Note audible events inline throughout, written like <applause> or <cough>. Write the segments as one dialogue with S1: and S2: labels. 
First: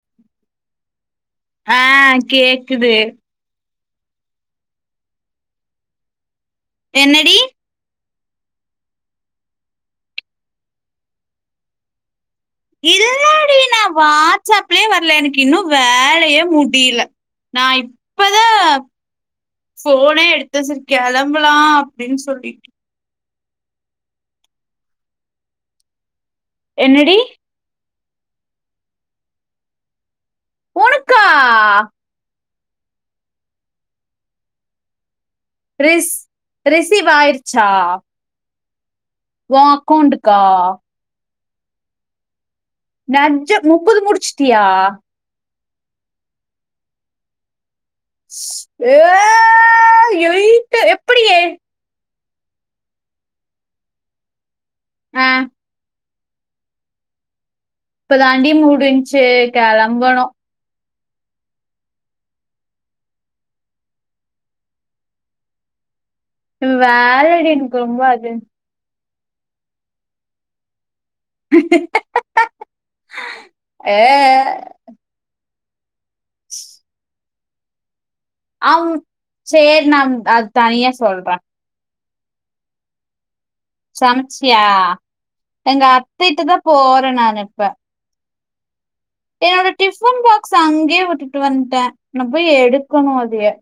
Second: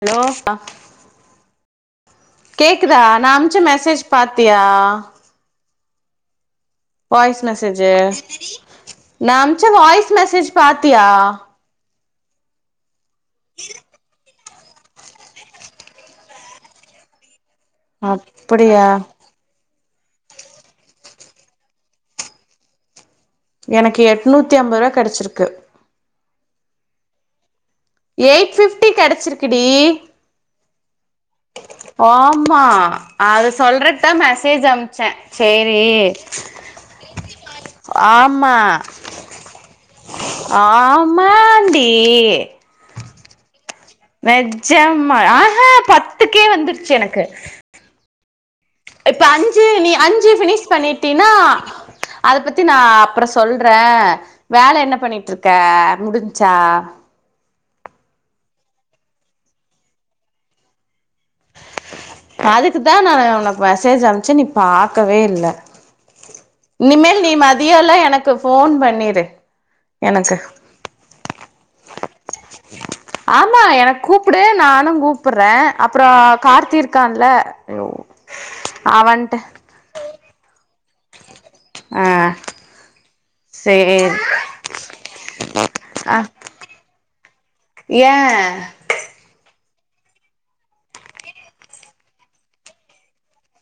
S1: hello அ
S2: ஆ கேக்குது
S1: கேக்குதா நா அம்ச்ச மெசேஜ் பாத்தியா
S2: என்னடி
S1: வாய்ஸ் மெசேஜு நா அம்ச்ச வாய்ஸ் மெசேஜ் பாத்தியா
S2: இல்லாடி நா வாட்ஸப்லே வரல எனக்கு இன்னு வேலயே முடியில நா இப்பதா
S1: அப்படியா
S2: ஃபோனே எடுத்த செரி கெளம்பலா அப்டின் சொல்லிட்டு
S1: எனக்கு எட்நூத்தி அம்பர்வா கெடச்சிருக்கு
S2: என்னடி
S1: எயிட் ஃபிஃப்டி கெடச்சிருக்குடி
S2: உனக்கா
S1: ஆ மா அது சொல்றக்தா மெசேஜ் அம்ச்ச சேரி
S2: ரிஸ் ரிசீவ்
S1: ஆமா
S2: உ அக்கௌண்டுக்கா
S1: ம்மாண்டி
S2: நெஜ்ஜ முப்பது முடிச்சுட்டியா
S1: ஆஹே பத்துக் கே வந்துருச்சு எனக்கு
S2: ஏ
S1: இப்ப அஞ்சு நீ அஞ்சு ஃபினிஷ்
S2: எயிட்டு
S1: பண்ணிட்டீனா
S2: எப்டியே
S1: அத பத்தி நா அப்ற சொல்றே வேல என்ன
S2: ஆ
S1: பண்ணிட்டுருக்க முடிஞ்ச்சா
S2: இப்ப தாண்டி முடிஞ்ச்சு கெளம்பனு
S1: அதுக்கு தா நா உனக்கு மெசேஜ் அமுச்சே நீ பாக்கவே இல்ல இனிமேல் நீ
S2: வேலடி
S1: மதியல்லா
S2: ரொம்ப
S1: எனக்கு
S2: அர்ஜென்ட்
S1: ஃபோன் பண்ணிரு எனக்கு
S2: ஏ
S1: ஆமா எனக்கு கூப்புடு நானு கூப்புடுறே அப்றோ கார்த்தி இருக்கான்ல அய்யோ
S2: அவ் சேரி நா அத் அது தனியா சொல்றே
S1: ஆ சேரி
S2: சமச்சியா எங்க
S1: ஆ
S2: அத்தைட்ட தா போறே நானு இப்ப
S1: ஏ
S2: என்னோட டிஃபன் பாக்ஸ் அங்கேயே விட்டுட்டு வன்ட்டே நா போய் எடுக்கணு அதயே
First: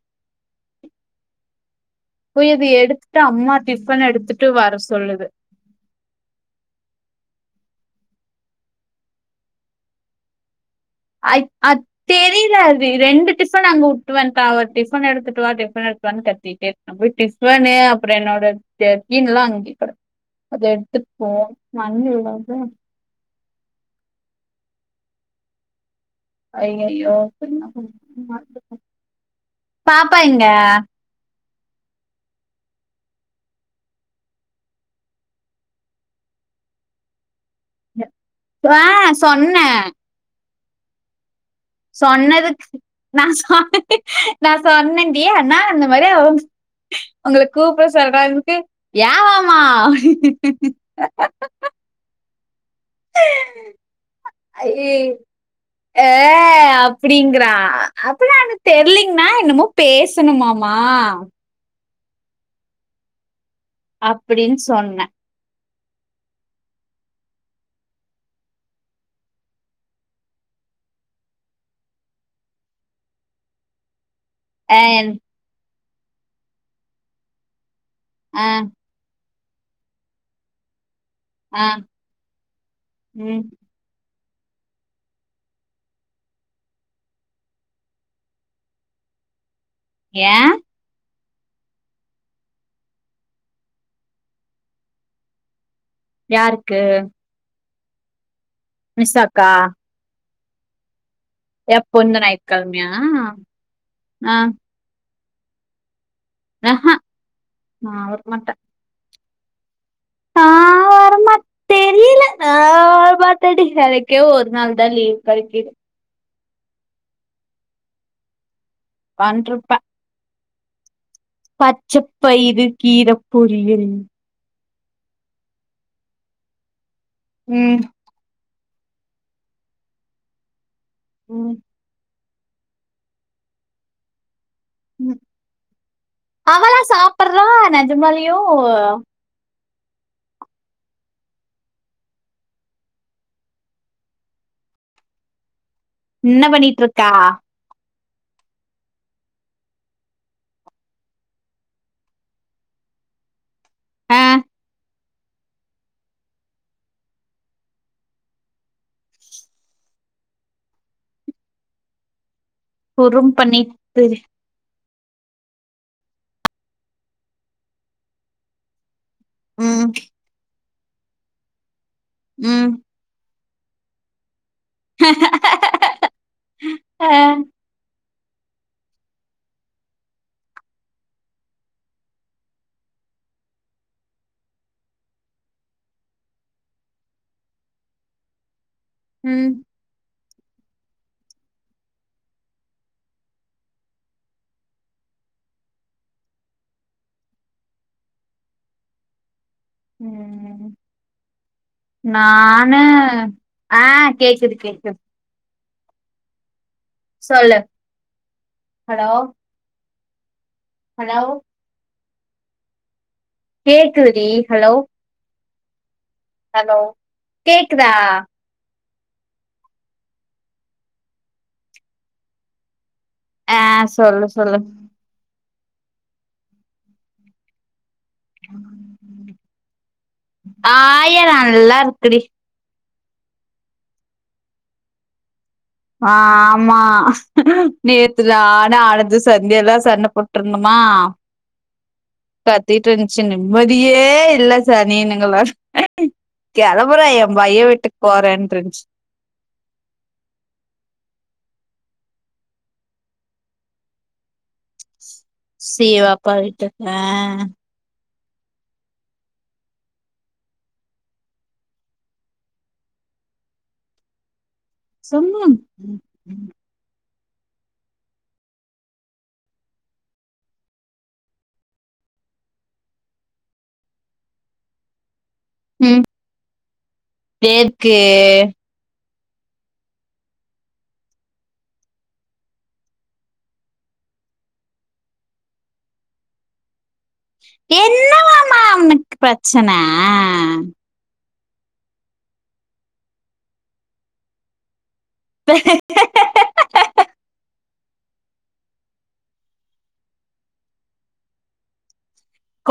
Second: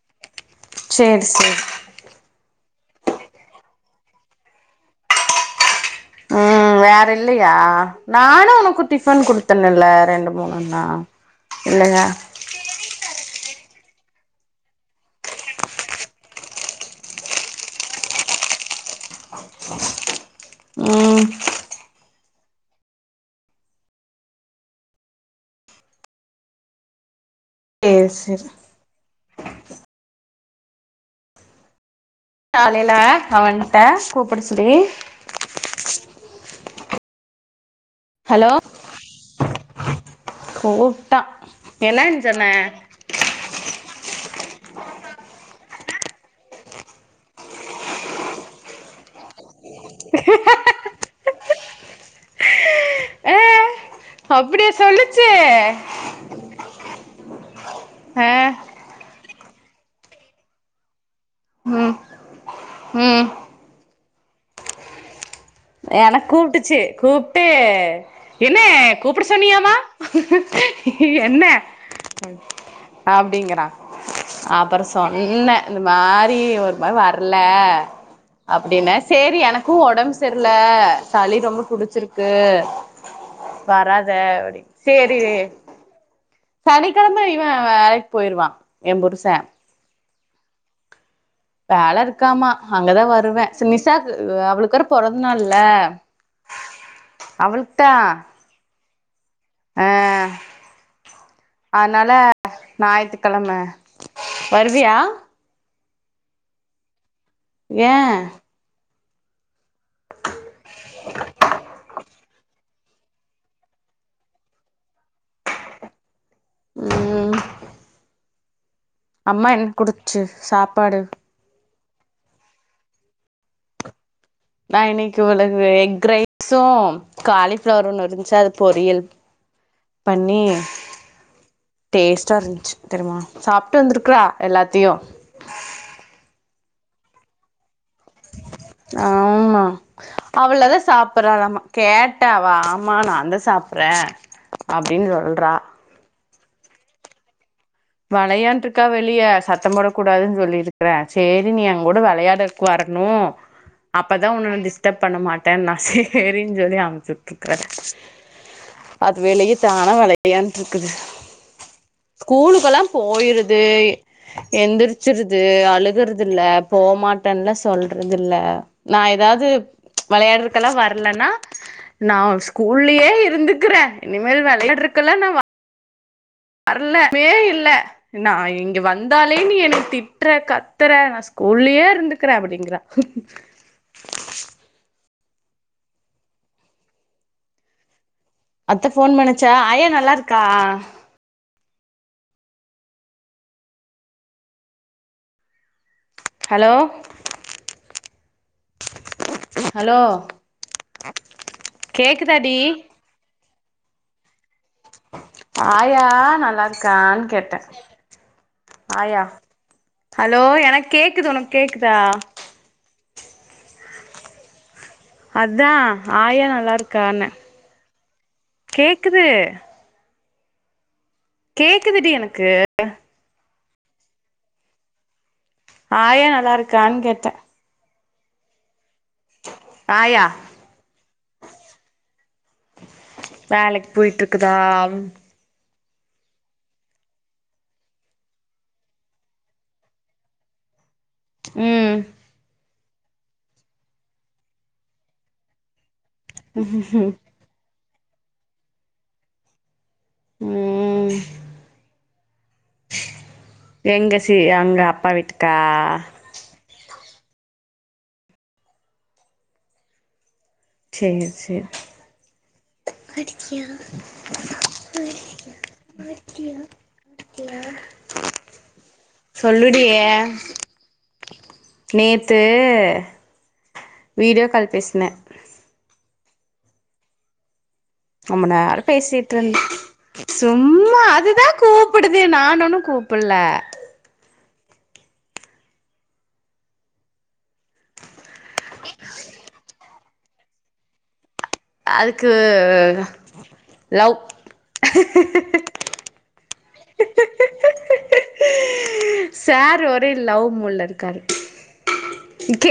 S1: சேரி சேரி
S2: போய் அத எடுத்துட்டு அம்மா டிஃபன் எடுத்துட்டு வர சொல்லுது
S1: ம் வேற இல்லையா நானு உனக்கு டிஃபன் குடுத்தன்னல்ல ரெண்டு மூணுனா
S2: அய்த் அத் தெரியல அது ரெண்டு டிஃப்னா அங்க வுட்டுவண்டாங்க டிஃபன எடுத்துட்டுவா டிஃபன எடுத்துவானு கத்திட்டே நா போயி டிஃபனு அப்றோ என்னோட ஜெகீன்ல்லா அங்க கெடக் அத
S1: ம்
S2: எடுத்துப்போனு மண்னு இவ்ளவு அய்யய்யோ
S1: சேரி சேரி
S2: பாப்பா எங்க
S1: காலைல அவன்ட்ட கூப்பிட சொல்லி ஹலோ
S2: ஆ சொன்னே
S1: கூப்ட்டா என்னன்னு சொன்ன
S2: சொன்னதுக்கு நா சொ நா சொன்னன்டி அண்ணா அந்த மாரி அவங் உங்கள கூப்பிட சொல்றானுதுக்கு ஏவாமா
S1: அப்டியா சொல்லுச்சு
S2: ஏ அப்டிங்றா
S1: ஆ
S2: அப்டில்லா எனக் தெர்லீங்னா என்னமோ பேசணுமாமா
S1: ம் ம்
S2: அப்டின்னு சொன்னே
S1: என கூப்ட்டுச்சு கூப்ட்டு என்ன கூப்பிட சொன்னியாமா என்ன அப்டிங்கிறாங்
S2: ஆ
S1: அப்றோ சொன்னே இந்த மாரி ஒரு <unintelligible> வர்ல
S2: ஆ
S1: அப்டின்னே சேரி எனக்கு உடம்பு சேர்ல்ல சளி ரொம்ப
S2: ஆ
S1: புடிச்சிருக்கு
S2: ம்
S1: வராத அப்டினு சேரி சனிக்கெழம இவ வேலைக்கி போயிருவா எ புருச
S2: ஏ
S1: வேல இருக்காமா அங்கதா வருவே சே நிஷாக்கு அவளுக் வேற பொறந்நாள்ல
S2: யாருக்கு
S1: அவளுக்தா
S2: நிஷாக்கா
S1: ஆ
S2: எப்போ
S1: அதனால
S2: இந்த ஞாயித்துக்கெழமையா
S1: ஞாயித்துக்கிழம
S2: ஆ
S1: வரு வியா
S2: ஆ ஹா நா
S1: ஏ
S2: வர்மாட்டே
S1: <unintelligible>
S2: நா‌ வர மாட்டேடி‌எனக்கே ஒர் நாள் தா லீவு கெடைக்கிது
S1: ம் அம்மா என்
S2: உக்காண்ட்ருப்பே
S1: குடுச்சு சாப்பாடு
S2: பச்ச பயிறு கீர பொரியல்
S1: நா இன்னக்கி உள்ளது எக் ரைஸ்ஸு
S2: ம்
S1: காலிஃபிளவர் ஒண்ணு இருன்ச்சு அத பொரியல் பண்ணி
S2: ம்
S1: டேஸ்ட்டாருந்துச்சு தெரிமா சாப்ட்டு வந்துருக்றா எல்லாத்தையு
S2: அவள்லா சாப்புறாலா நெஜமாலுயு
S1: ஆம்மா அவளதா சாப்புறாலாம்மா கேட்டாவா ஆமா நா தா சாப்புறே அப்டின் சொல்றா
S2: என்ன பண்ணிட்ருக்கா
S1: வளயான்ட்ருக்கா வெளிய சத்தோ போடக் கூடாதுன் சொல்லிருக்றே சேரி நீ எங்கூட வெளயாட க்குவர்ணு
S2: ஆ
S1: அப்பதா ஒன்ன நா டிஸ் டப் பண்ண மாட்டேன்னா சேரின் சொல்லி அம்ச்சுட்ருக்கே அது வெளிய தானா வெளயான்ட்ருக்குது ஸ்கூலு க்கலா
S2: குறும்
S1: போயிருது
S2: பண்ணிட்டு
S1: எந்திரிச்சிருது அழுகுறதில்ல போமாட்டன்லா சொல்றதில்ல நா எதாவ்து
S2: ம்
S1: வெளயாட்றக்கெல்லா வர்லன்னா நா
S2: ம்
S1: ஸ்கூல்லயே இருந்துக்குறே இனிமேல் வெளயாட்றக்கெல்லா நா வர்ல
S2: ஆ
S1: மே இல்ல நா இங்க வந்தாலே நீ என்னய திட்ற கத்துற நா ஸ்கூல்லயே இருந்துக்கறே அப்டிங்றா அத்த ஃபோன் பண்ணுச்சா
S2: ம்
S1: ஆயா நல்லாருக்கா ஹலோ ஹலோ
S2: ம்
S1: கேக்குதாடி
S2: நானு ஆ கேக்குது கேக்கு
S1: ஆயா நல்லாருக்கான்
S2: சொல்லு
S1: கேட்டே
S2: ஹலோ
S1: ஆயா ஹலோ எனக்
S2: ஹலோ
S1: கேக்குது ஒனக் கேக்குதா
S2: கேக்குது டி ஹலோ
S1: அதா ஆயா
S2: ஹலோ
S1: நல்லாருக்கான்னே
S2: கேக்குதா
S1: கேக்குது கேக்குதுடி எனக்கு
S2: ஆ சொல்லு சொல்லு
S1: ஆயா நல்லாருக்கான் கேட்டே ஆயா
S2: ஆயா நல்லாருக்குடி
S1: வேலைக் போய்ட்ருக்குதா
S2: ஆமா நேத்து நானு அழுது சந்தியாலா சண்ட போ ட்ருந்தமா
S1: ம்
S2: கத்திட்ருன்ச்சு நிம்மதியே இல்ல சனியனுங்கள கெளம்புறே எ பையே வீட்டுக்கு போறேன்ருன்ச்சு
S1: ம் எங்க சி அங்க அப்பா வீட்டு
S2: சிவப்பா வீட்டுக்கு அ
S1: சேரி சேரி
S2: சும்மா
S1: <unintelligible> சொல்லுடியே நேத்து வீடியோ கால் பேசன
S2: உம் பேக்கு
S1: ரொம்ப நேரோ பேசிட்டு இருந் சும்மா அதுதா கூப்புடுதே நான் ஒன்னு கூப்பல்ல
S2: என்னவாமா அவனுக்கு பிரச்சன
S1: அதுக்கு லவ் சார் ஒரே லவ் மூட்ல இருக்காரு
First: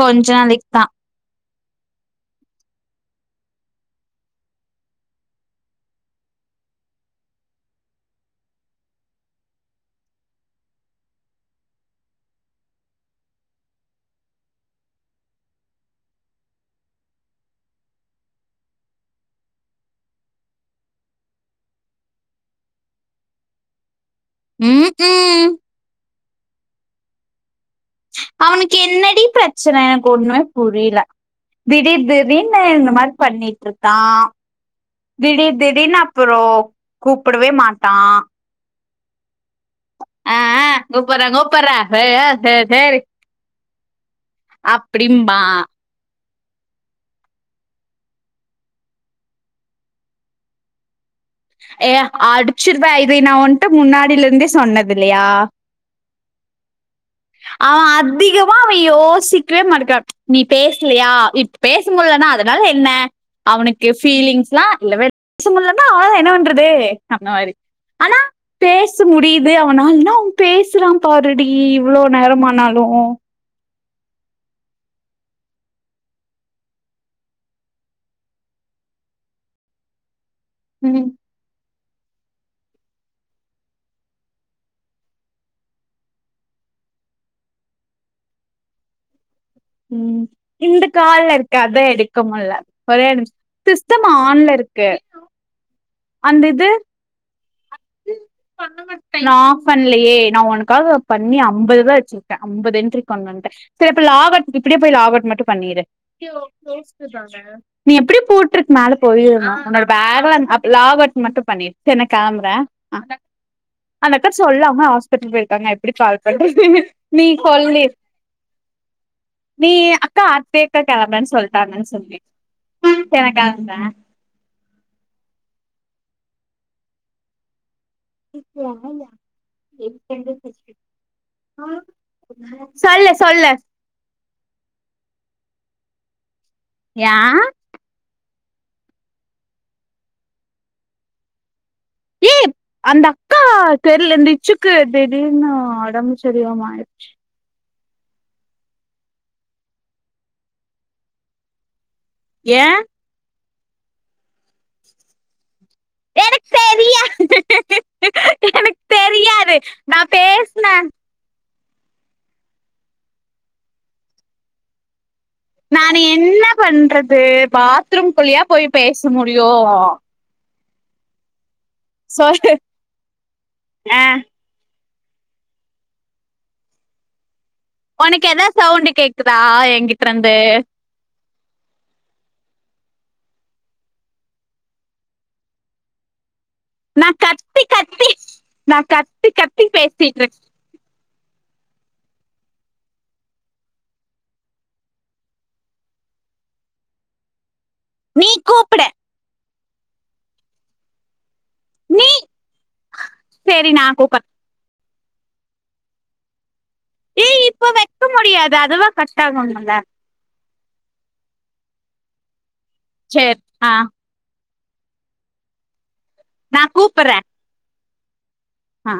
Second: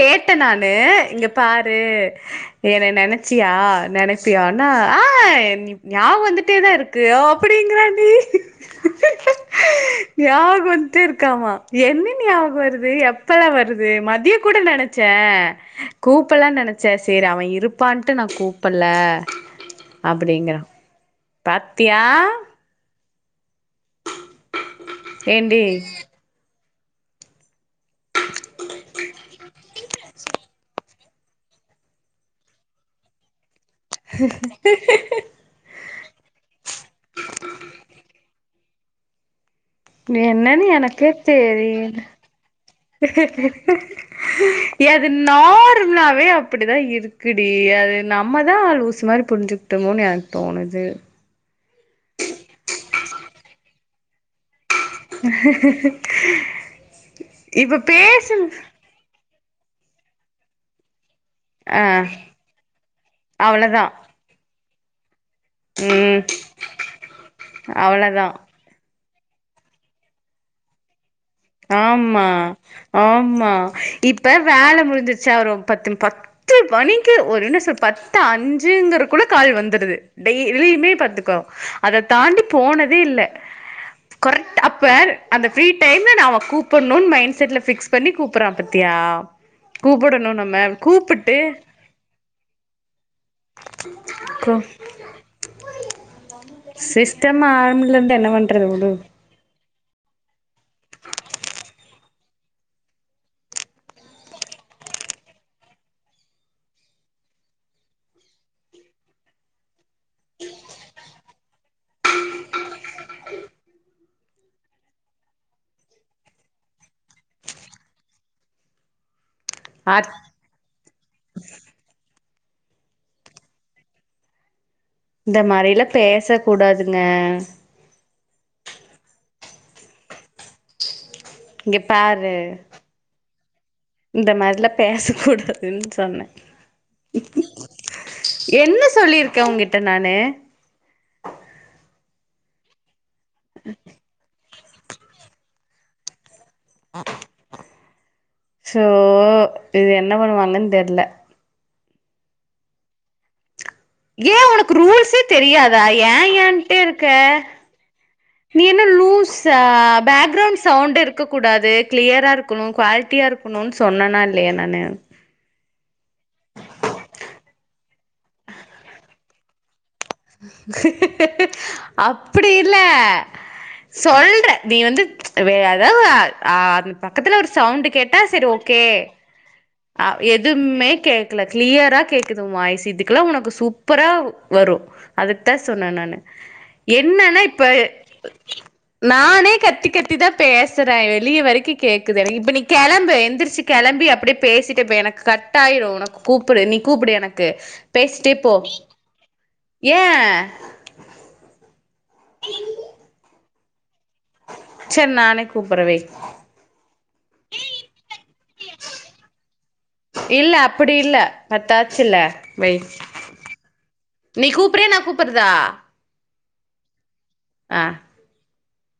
S2: கொஞ்ச நாளைக்கு
S1: நானு
S2: தா
S1: இங்க பாரு என்ன நெனைச்சியா நெனைப்பியானா ஆ ஞாப வந்துட்டே தா இருக்கு அப்படிங்கிறான்டி ஞாபக வந்துட்டு இருக்காமா என்ன ஞாபகோ வருது எப்பலா வருது மதிய கூட நெனச் ச கூப்பல்லானு நெனைச்சே சரி அவன் இருப்பான்ட்டு நா கூப்பல்ல அப்படிங்கறான் பாத்தியா
S2: ம் ம்
S1: ஏன்டி
S2: அவனுக்கு என்னடி பிரச்சன எனக்கு ஒண்ணுமே புரியல திடீர் திடீர்ன்னு இந்த மாரி பண்ணிட்டுருக் தா திடீர் திடீர்னு அப்புறோ கூப்படவே மாட்டா
S1: இது
S2: ஆ
S1: என்னன்னு
S2: ஆ
S1: எனக்கே
S2: கூப்பர்றே கூப்பர்றே
S1: தெரியல
S2: ஏ ஏ சே சேரி
S1: எது நா
S2: அப்டிம்பா
S1: நார்மலாவே அப்படி தா இருக்குடி அது நம்ம தா லூசு மாரி புரிஞ்சிக்கிட்டோமோனு எனக்கு தோணுது
S2: ஏ அடிச்சிருவேன் இதை நா உன்ட்ட முன்னாடியில இருந்தே சொன்னது இல்லையா
S1: இப்ப
S2: அவன்
S1: பேசுன
S2: அதிகமா அவன் யோசிக்கவே மட்டக்கா நீ பேசலையா பேச
S1: ஆ
S2: முடியலனா அதனால என்ன
S1: அவ்ளதா
S2: அவனுக்கு ஃபீலிங்ஸ்லா இல்லவே இல்ல பேசமுட்லனா அவ்ளதா‌
S1: ம்
S2: என்ன பண்றது அந்த மாரி ஆனா
S1: அவ்ளதா
S2: பேச முடியுது அவனாலனா அவன் பேசறா பாருடி இவ்ளோ
S1: ஆமா
S2: நேரமானாலு
S1: ஆமா இப்ப வேல முடிஞ்சுச்சா ஒரு பத்து ப பத்து மணிக்கு ஒரு என்ன சொல் பத்து அஞ்சுங்கற குள்ள கால் வந்துடுது டெய்லி இதையுமே
S2: ம்
S1: பாத்துக்கோ அத தாண்டி போனதே இல்ல கொரெக்ட் அப்ப அந்த ஃப்ரீ டைம் ன அவ கூப்பட்ணுன்னு மைண்ட் செட்ல ஃபிக்ஸ் பண்ணி கூப்பட்றா பாத்தியா
S2: ம்
S1: கூப்படணு நம்ம
S2: இந்த கால்ல
S1: கூப்புட்டு
S2: இருக்க அதா எடுக்க முட்ல ஒரே நிமிஷ் சிஸ்டமா ஆன்ல
S1: கோ
S2: இருக்கு அந்த இது
S1: சிஸ்டம் ஆன்லந்து என்ன பண்றது உடு
S2: நா ஆஃப் பண்லயே நா உனக்காக பண்ணி அம்பது ரூவா வச்சுரு க்க அம்பது என்றி பண்ணுன்ட்டு செரி இப்ப லாக் அவுட் இப்படியே போய் லாக் அவுட் மட்டும் பண்ணிரு <unintelligible> பொய் சொல்லாத நீ எப்படி போட்ருக்கு மேல போயிருமா உன்னோட பேக்ல லாக் அவுட் மட்டும் பண்ணிரு செர் நா கெளம்பற அந்தக்கா சொல்லம ஹாஸ்பிட்டல் போயிருக்காங்க நா எப்படி கால் பண்றது நீ சொல்லு நீ
S1: அத்
S2: அக்கா அப்டேட்டட் ஆகலன் சொல்ட்டாங்கன் சொன்ன எனக்கந்த ஆ
S1: இந்த மாரிலா பேச கூடாதுங்க
S2: திருப்பியா ஆன என் பண்றது ஆ
S1: இங்க பாரு
S2: <unintelligible> சொல்லு சொல்லு
S1: இந்த மாரிலா பேச கூடாதுன் சொன்ன
S2: ஏ
S1: என்ன சொல்லிருக்க உன்கிட்ட நானு
S2: ஏ அந்த அக்கா தெரில அந்த இச்சுக்கு திடீர்னு உடம்புச்சரியாம ஆய்டு
S1: ஸோ இது என்ன பண்ணுவாங்கன்னு தெர்ல
S2: ஏ
S1: ஏ உனக்கு ரூல்சே தெரியாதா ஏ
S2: எனக்கு
S1: ஏன்ட்டே இருக்க
S2: தெரியாது
S1: நீ
S2: எனக்கு
S1: என்ன
S2: தெரியாது
S1: லூஸ்சா
S2: நான்
S1: பாக்கரவுன்ட்
S2: பேசினேன்
S1: சவுண்ட் இருக்க கூடாது கிளியராக இருக்கணு குவாலிட்டியா இருக்கணுன் சொன்னனா இல்லயா நானு
S2: நானு என்ன பண்றது பாத்ரூம் குள்ளயா போய் பேச முடியு
S1: அப்டி
S2: சொல்லு
S1: இல்ல
S2: ஆ,
S1: சொல்ற நீ வந்து வே ஏதா ஆம் பக்கத்துல ஒரு சவுண்ட் கேட்டா
S2: உனக்கு
S1: சரி
S2: எதாவது
S1: ஓகே
S2: சவுண்ட் கேக்குதா
S1: ஆ
S2: என்கிட்ட இருந்து
S1: எதுவுமே கே கல கிளியரா கேக்குது உன் வாய்ஸ் இதுகலா உனக்கு சூப்பரா வரு அதுக்தா சொன்ன நானு
S2: நான்
S1: என்னன்னா
S2: கத்தி
S1: இப்ப
S2: கத்தி நான் கத்தி
S1: நானே கத்தி கத்தி
S2: பேசிட்டு
S1: தா
S2: இருக்கேன்
S1: பேச வெச்சிடுற வெளிய வரைக்கு கேக்குது எனக்கு இப்ப நீ கிளம்பு எந்திரிச்சி கிளம்பி அப்டியே பேசிட்டு போ எனக்கு கட் கட்டாயிரு உனக்கு கூப்புடு நீ கூப்புடு எனக்கு
S2: நீ
S1: பேசிட்டே போ
S2: கூப்பிட
S1: ஏ
S2: செரி நா கூப்ற
S1: சரி நானே கூப்பற வய்
S2: ஏ இப்போ வக்க முடியாது அதுவா கட் ஆகுனுல
S1: இல்ல அப்டி இல்ல பத்தாச்சில்ல வய்
S2: செர் ஆ
S1: நீ கூப்பிறியா நா கூப்பறதா
S2: நா கூப்பற
S1: அ
S2: ஆ